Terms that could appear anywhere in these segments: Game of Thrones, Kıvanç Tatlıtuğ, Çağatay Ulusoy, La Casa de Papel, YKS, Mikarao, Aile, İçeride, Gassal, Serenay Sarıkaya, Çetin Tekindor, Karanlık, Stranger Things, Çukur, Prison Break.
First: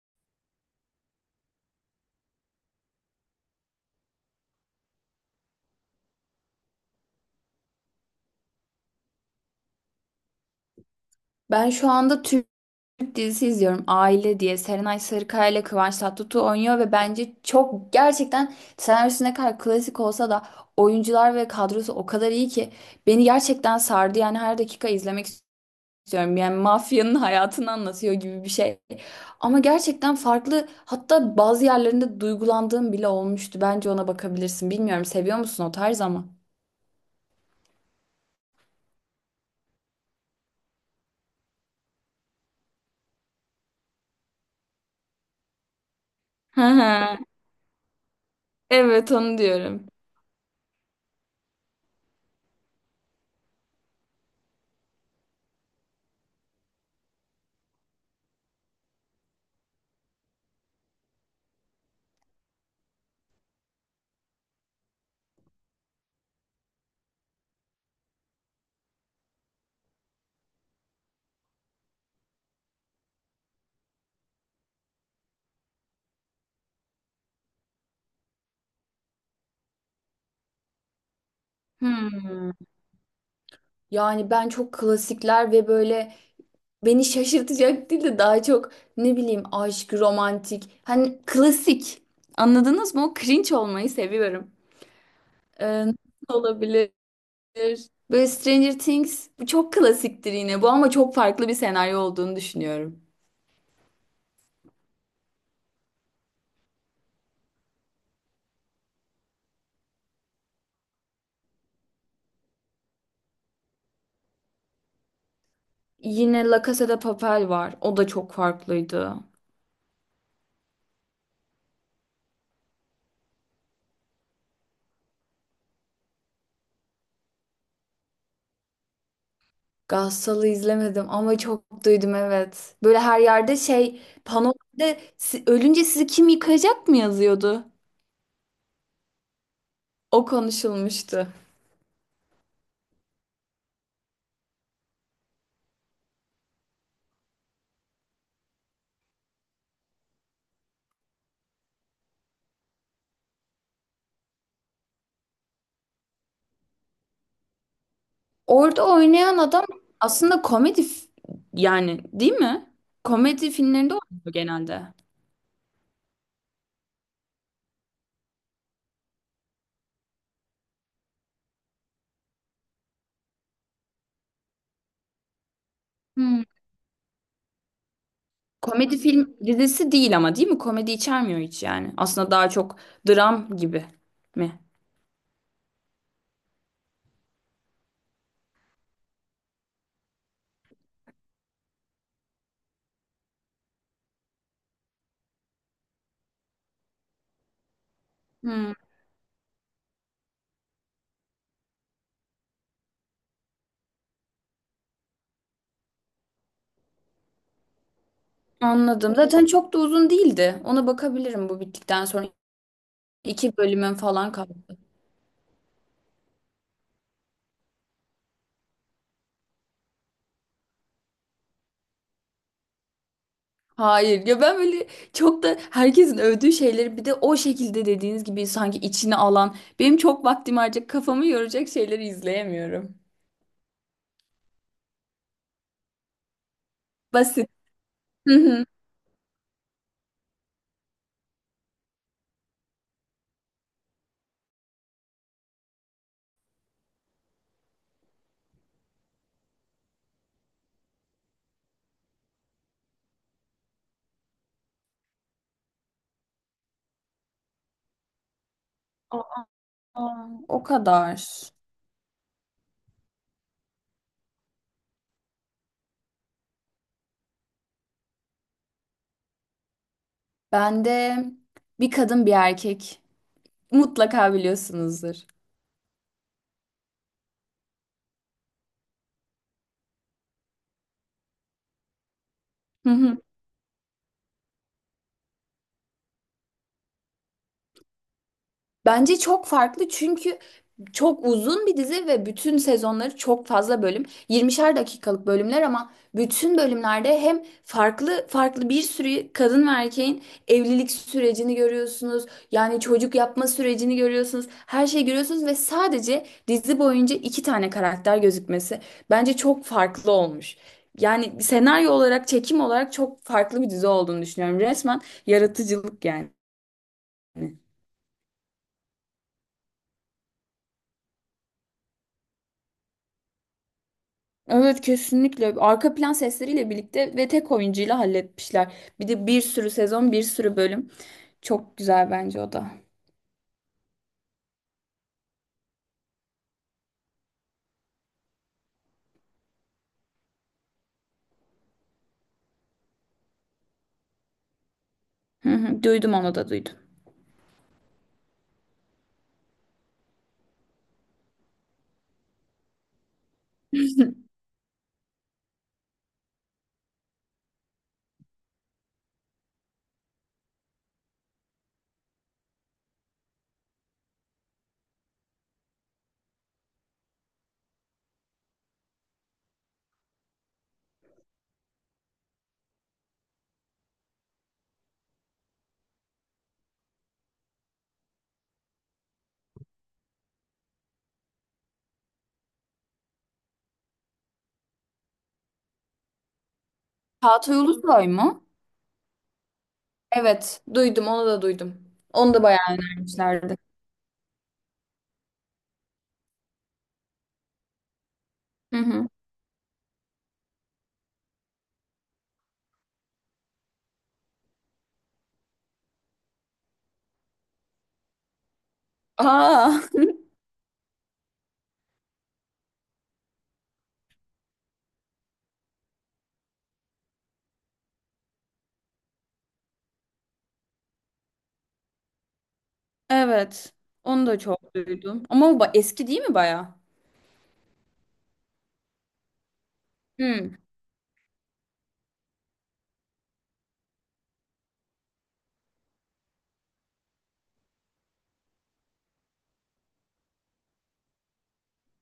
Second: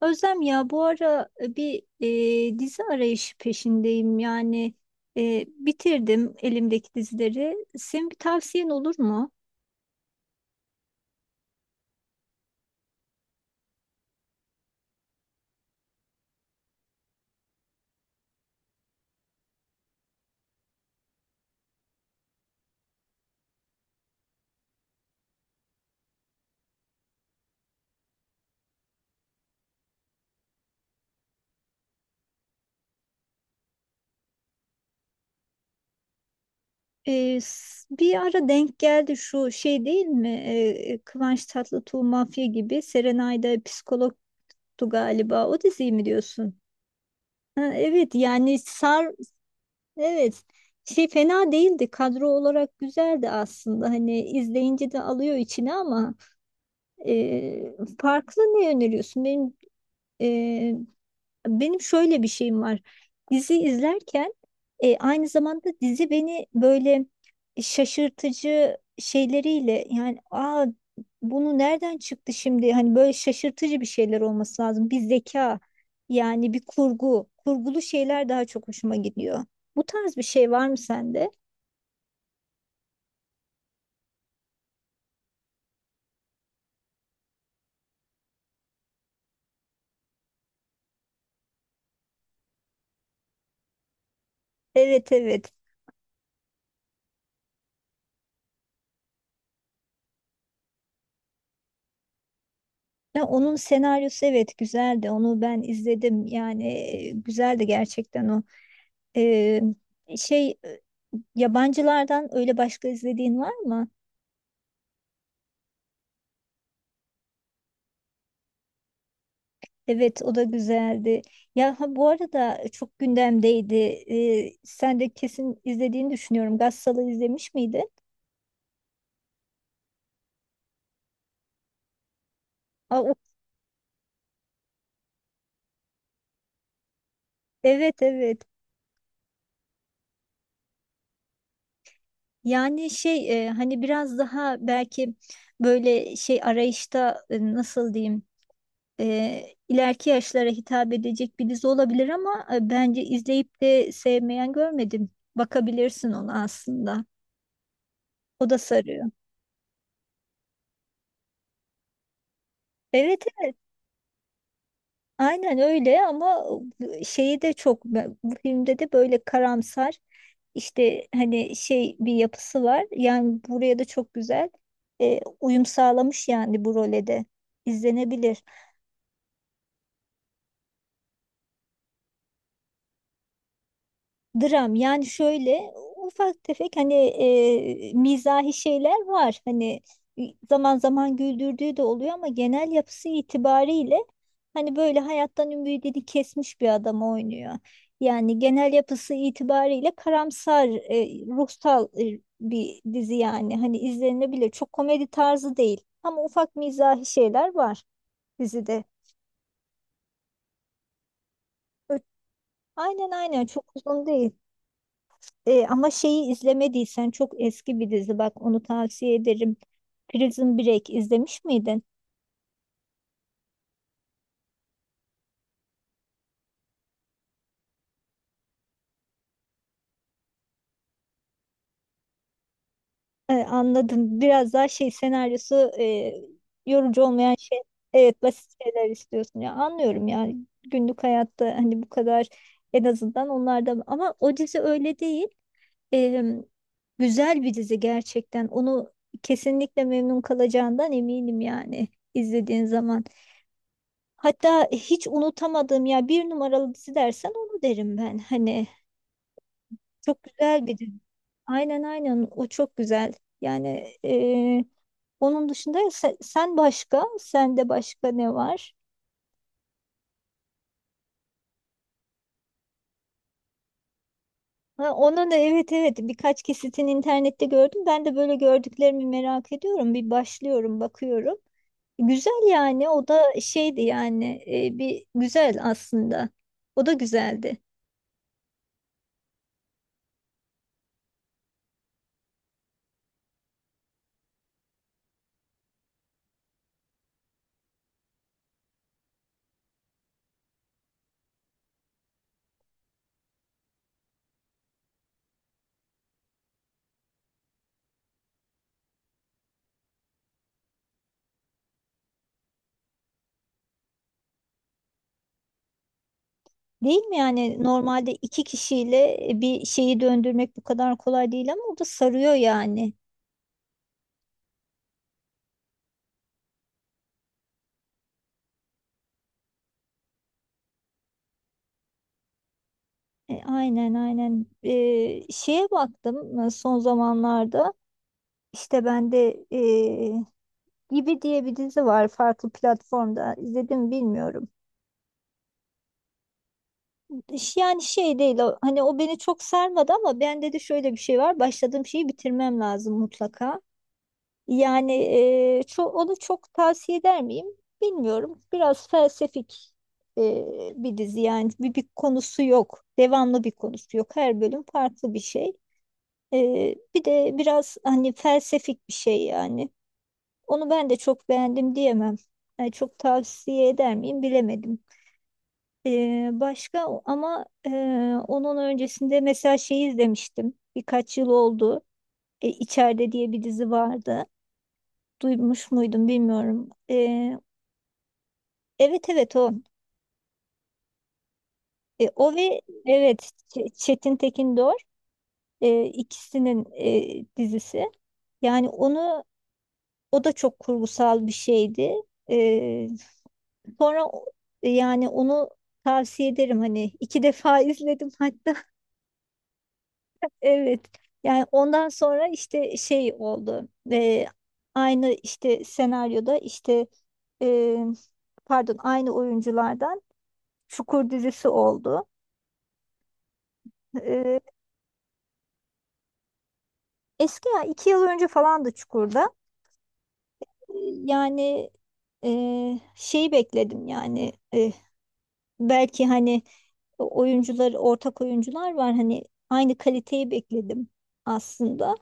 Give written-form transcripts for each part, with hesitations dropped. Özlem ya bu ara bir dizi arayışı peşindeyim. Yani bitirdim elimdeki dizileri. Senin bir tavsiyen olur mu? Ben şu anda Türk dizisi izliyorum. Aile diye. Serenay Sarıkaya ile Kıvanç Tatlıtuğ oynuyor ve bence çok gerçekten senaryosu ne kadar klasik olsa da oyuncular ve kadrosu o kadar iyi ki beni gerçekten sardı. Yani her dakika izlemek istiyorum. Yani mafyanın hayatını anlatıyor gibi bir şey. Ama gerçekten farklı, hatta bazı yerlerinde duygulandığım bile olmuştu. Bence ona bakabilirsin. Bilmiyorum seviyor musun o tarz ama. Bir ara denk geldi şu şey değil mi? Kıvanç Tatlıtuğ Mafya gibi, Serenay'da psikologtu galiba. O diziyi mi diyorsun? Hı hı. Ha, evet yani Evet, onu diyorum. evet, şey fena değildi. Kadro olarak güzeldi aslında. Hani izleyince de alıyor içine ama farklı ne öneriyorsun? Ee, benim şöyle bir şeyim var. Dizi izlerken aynı zamanda dizi beni böyle şaşırtıcı şeyleriyle yani, aa, bunu nereden çıktı şimdi? Hani böyle şaşırtıcı bir şeyler olması lazım. Bir zeka yani bir kurgulu şeyler daha çok hoşuma gidiyor. Bu tarz bir şey var mı sende? Hmm. Yani ben çok klasikler ve böyle beni şaşırtacak değil de daha çok ne bileyim aşk, romantik. Hani klasik. Anladınız mı? O cringe olmayı seviyorum. Evet, evet. Nasıl olabilir? Böyle Stranger Things, bu çok klasiktir yine bu, ama çok farklı bir senaryo olduğunu düşünüyorum. Ya onun senaryosu, evet, güzeldi. Onu ben izledim. Yani güzeldi gerçekten o. Ee, Şey, yabancılardan öyle başka izlediğin var mı? Yine La Casa de Papel var. O da çok farklıydı. Evet, o da güzeldi. Ya ha, bu arada çok gündemdeydi. Sen de kesin izlediğini düşünüyorum. Gassal'ı izlemiş miydin? Gassal'ı izlemedim ama çok duydum, evet. Aa, Böyle her yerde, şey, panolarda Ölünce sizi kim yıkayacak" mı yazıyordu. evet, evet. O konuşulmuştu. Yani şey, hani biraz daha belki böyle şey arayışta, nasıl diyeyim, e, ileriki yaşlara hitap edecek bir dizi olabilir ama bence izleyip de sevmeyen görmedim. Bakabilirsin ona aslında. O da Orada sarıyor. oynayan adam aslında komedi yani, değil mi? Evet, Komedi evet. filmlerinde oynuyor genelde. Aynen öyle ama şeyi de çok bu filmde de böyle karamsar işte hani şey bir yapısı var. Yani buraya da çok güzel uyum sağlamış Hmm. yani bu role de izlenebilir. Komedi film dizisi değil ama, değil mi? Komedi içermiyor hiç yani. Aslında daha çok dram gibi mi? Dram yani şöyle ufak tefek hani mizahi şeyler var. Hani zaman zaman güldürdüğü de oluyor ama genel yapısı itibariyle hani böyle hayattan ümidini kesmiş bir adam oynuyor. Yani genel Hmm. yapısı itibariyle karamsar, ruhsal, bir dizi yani. Hani izlenebilir. Çok komedi tarzı değil ama ufak mizahi şeyler var dizide. Anladım. Zaten çok da uzun değildi. Ona bakabilirim bu Ö- bittikten sonra. Aynen, aynen, İki çok bölümün uzun falan değil. kaldı. Ama şeyi izlemediysen çok eski bir dizi, bak onu tavsiye ederim. Prison Break izlemiş miydin? Hayır ya, ben böyle çok da herkesin övdüğü şeyleri, bir de o şekilde dediğiniz gibi sanki içine alan, benim çok vaktimi harcayacak, kafamı yoracak şeyleri izleyemiyorum. Anladım. Biraz daha şey, senaryosu yorucu olmayan Basit. şey. Evet, Hı basit hı. şeyler istiyorsun ya, anlıyorum ya, günlük hayatta hani bu kadar, en azından onlarda, ama o dizi öyle değil. E, Güzel bir dizi gerçekten, onu kesinlikle memnun kalacağından eminim yani, izlediğin zaman. Hatta hiç unutamadığım, ya bir numaralı dizi dersen onu derim ben. Hani çok Aa, o güzel bir dizi. kadar. Aynen, aynen, o çok güzel. Yani onun dışında, sen, başka, sende başka ne var? Bende bir kadın bir erkek, mutlaka Ha, biliyorsunuzdur. onun da, evet, evet, birkaç kesitini internette gördüm. Ben de böyle gördüklerimi merak ediyorum. Bir başlıyorum, bakıyorum. Güzel yani, Hı o hı. da şeydi yani, bir güzel aslında. O da güzeldi. Bence çok farklı, çünkü çok uzun bir dizi ve bütün sezonları çok fazla bölüm. 20'şer dakikalık bölümler ama bütün bölümlerde hem farklı farklı bir sürü kadın ve erkeğin evlilik sürecini görüyorsunuz. Yani çocuk yapma sürecini görüyorsunuz. Her şeyi görüyorsunuz ve sadece dizi boyunca iki tane karakter gözükmesi bence çok farklı olmuş. Yani senaryo olarak, çekim olarak çok farklı bir dizi olduğunu düşünüyorum. Resmen yaratıcılık yani. Değil mi yani, normalde iki kişiyle bir şeyi döndürmek bu kadar kolay değil ama o da sarıyor yani. Evet, kesinlikle. Arka plan sesleriyle birlikte ve tek oyuncuyla halletmişler. Bir de bir sürü sezon, bir sürü bölüm. Çok güzel bence o da. Aynen, aynen. Şeye baktım, son zamanlarda, işte ben de, Gibi diye bir dizi var, farklı platformda izledim bilmiyorum. Hı hı, duydum, onu da duydum. Yani şey değil o, hani o beni çok sarmadı ama bende de şöyle bir şey var, başladığım şeyi bitirmem lazım mutlaka. Yani, onu çok tavsiye eder miyim bilmiyorum. Biraz felsefik, bir dizi yani, bir konusu yok. Devamlı bir konusu yok. Her bölüm farklı bir şey. Bir de biraz hani felsefik bir şey yani. Onu ben de çok beğendim diyemem. Yani çok tavsiye eder miyim bilemedim. Başka ama onun öncesinde mesela şeyi izlemiştim. Birkaç yıl oldu. İçeride diye bir dizi vardı. Duymuş muydum bilmiyorum. Çağatay Ulusoy mu? Evet, evet, o. Evet, duydum, onu da duydum. O Onu da bayağı ve evet, önermişlerdi. Çetin Tekindor, ikisinin dizisi. Yani Hı hı. onu, o da çok kurgusal bir şeydi. Ee, Sonra, yani onu tavsiye ederim hani, iki defa izledim hatta. Aa, Evet. Yani ondan sonra işte şey oldu. Aynı işte senaryoda, işte, e, pardon, aynı oyunculardan Çukur dizisi oldu. evet. Onu da Ee, çok duydum. Ama bu eski değil mi bayağı? Eski ya, 2 yıl önce falan da Çukur'da. Hı. Ee, Yani, e, şeyi bekledim yani, belki hani oyuncular, ortak oyuncular var hani, aynı kaliteyi bekledim aslında.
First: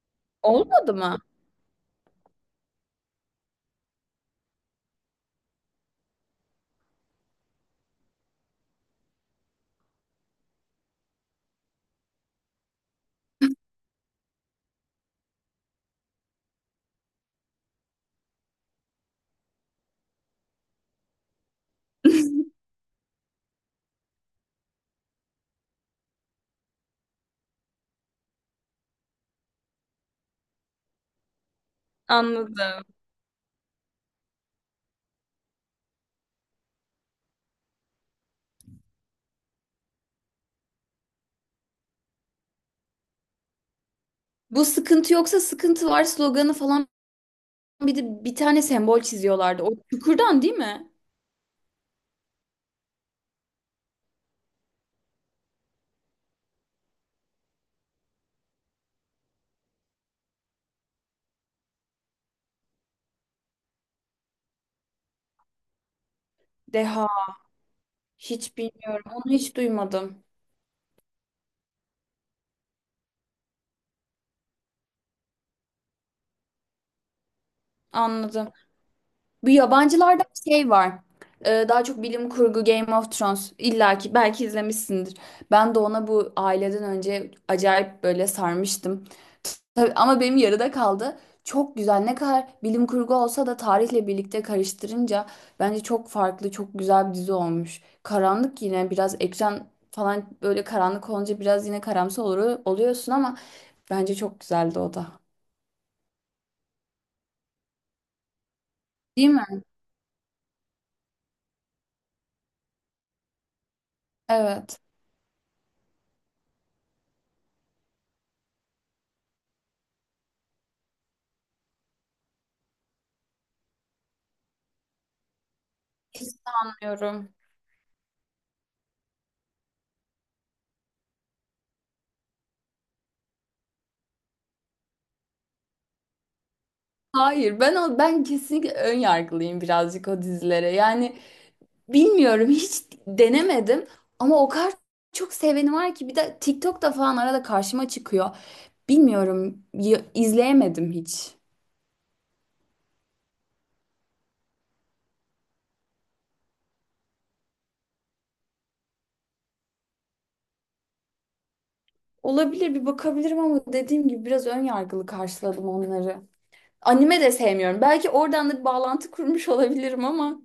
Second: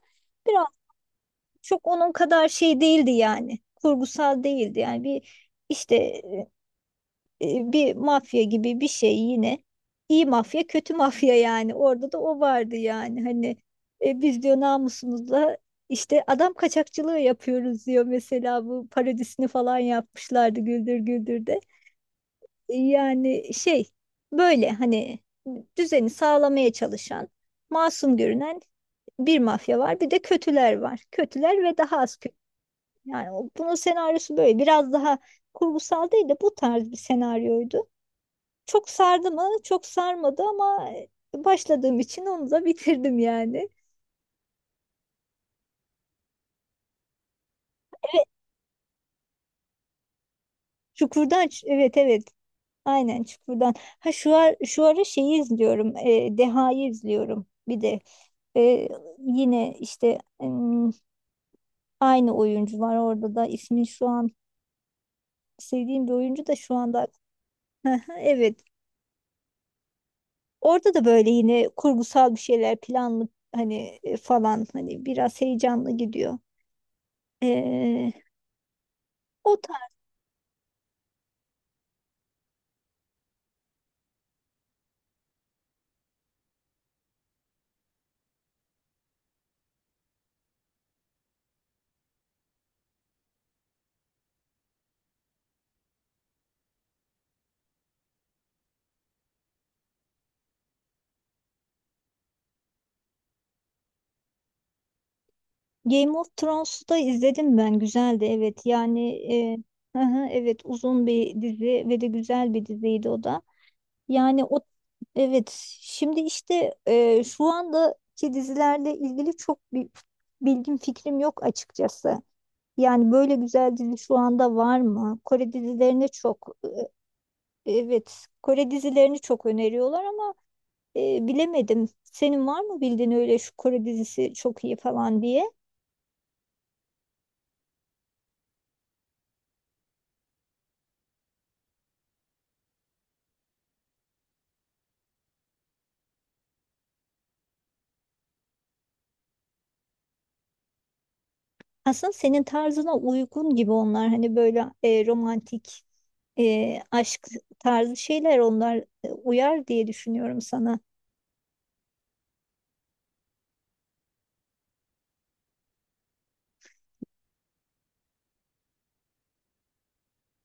Biraz, Olmadı mı? çok onun kadar şey değildi yani, kurgusal değildi yani, bir işte bir mafya gibi bir şey yine. İyi mafya, kötü mafya yani. Orada da o vardı yani. Hani biz diyor namusumuzla işte adam kaçakçılığı yapıyoruz diyor, mesela bu parodisini falan yapmışlardı Güldür Güldür'de. Yani şey böyle hani düzeni sağlamaya çalışan, masum görünen bir mafya var, bir de kötüler var. Kötüler ve daha az kötü. Anladım. Yani bunun senaryosu böyle biraz daha kurgusal değil de bu tarz bir senaryoydu. Çok sardı mı? Çok sarmadı ama başladığım için onu da bitirdim yani. Bu sıkıntı yoksa sıkıntı var sloganı falan, bir de bir tane sembol çiziyorlardı. O çukurdan, değil mi? Çukurdan, evet, evet. Aynen, Çukurdan. Ha, şu ara şeyi izliyorum. Deha'yı izliyorum. Bir de e, yine işte, aynı oyuncu var orada da, ismin şu an sevdiğim bir oyuncu da şu Deha. anda hı hı, Hiç evet. bilmiyorum. Onu hiç duymadım. Orada da böyle yine kurgusal bir şeyler, planlı hani, falan hani biraz heyecanlı gidiyor. E, Anladım. Bu o yabancılarda bir şey var. Daha çok bilim kurgu, Game of Thrones. İlla ki belki izlemişsindir. Ben de ona bu aileden önce acayip böyle sarmıştım. Tabii, ama benim yarıda kaldı. Çok güzel. Ne kadar bilim kurgu olsa da tarihle birlikte karıştırınca bence çok farklı, çok güzel bir dizi olmuş. Karanlık yine biraz, ekran falan böyle karanlık olunca biraz yine karamsar olur, oluyorsun, ama bence çok güzeldi o da. Game of Thrones'u da izledim ben. Güzeldi evet. Yani Değil mi? hı hı, evet, uzun bir dizi ve de güzel bir diziydi o da. Yani o, Evet. evet, şimdi işte şu andaki dizilerle ilgili çok bir bilgim, fikrim yok açıkçası. Yani böyle güzel dizi şu anda var mı? Kore dizilerini Hiç. çok Anlıyorum. e, Evet, Kore dizilerini çok öneriyorlar ama bilemedim. Senin var mı bildiğin, öyle şu Kore dizisi çok iyi falan diye? Hayır, ben o ben kesinlikle ön yargılıyım birazcık o dizilere. Yani bilmiyorum, hiç denemedim ama o kadar çok seveni var ki, bir de TikTok'ta falan arada karşıma çıkıyor. Bilmiyorum, izleyemedim hiç. Aslında senin tarzına uygun gibi onlar. Hani böyle, romantik, aşk tarzı şeyler onlar, uyar diye düşünüyorum sana. Olabilir, bir bakabilirim ama dediğim gibi biraz ön yargılı karşıladım onları. Anime de sevmiyorum. Belki oradan da bir bağlantı kurmuş olabilirim ama.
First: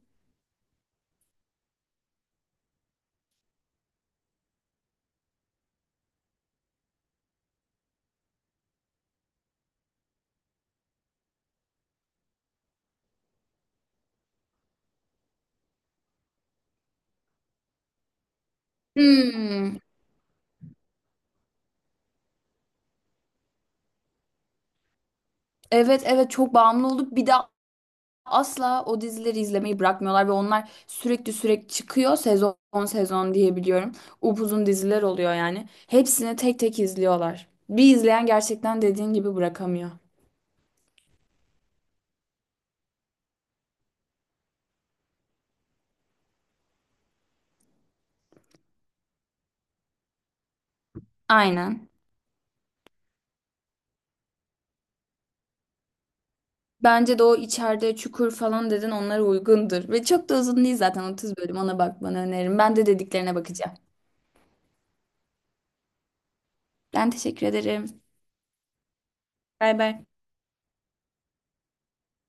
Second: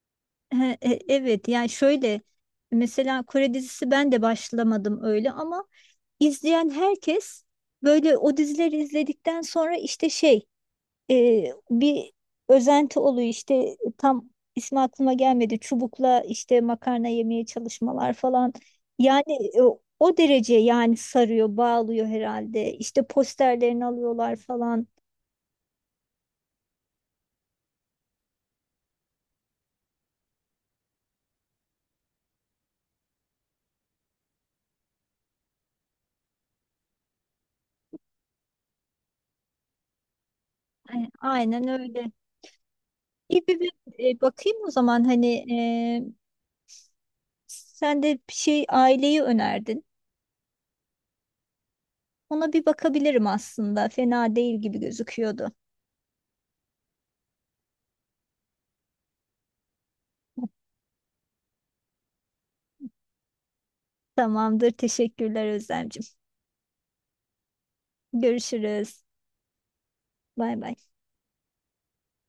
He, evet yani şöyle, mesela Kore dizisi ben de başlamadım öyle ama izleyen herkes böyle o dizileri izledikten sonra işte şey, e, bir özenti oluyor işte, tam ismi aklıma gelmedi, çubukla işte makarna yemeye çalışmalar falan yani, e, Hmm, o derece yani, sarıyor bağlıyor herhalde, işte posterlerini alıyorlar falan. Evet, evet, çok bağımlı olduk. Bir de asla o dizileri izlemeyi bırakmıyorlar ve onlar sürekli sürekli çıkıyor, sezon sezon diyebiliyorum. Upuzun diziler oluyor yani. Hepsini tek tek izliyorlar. Bir izleyen gerçekten dediğin gibi bırakamıyor. Aynen öyle. İyi, bir bakayım o zaman, hani sen de bir şey, aileyi önerdin, Aynen. ona bir bakabilirim, aslında fena değil gibi gözüküyordu. Bence de o içeride, çukur falan dedin, onlara uygundur. Ve çok da uzun değil zaten, 30 bölüm, ona bakmanı öneririm. Ben de dediklerine bakacağım. Tamamdır, teşekkürler Özlemciğim, Ben teşekkür ederim. görüşürüz, Bay bay. bay bay.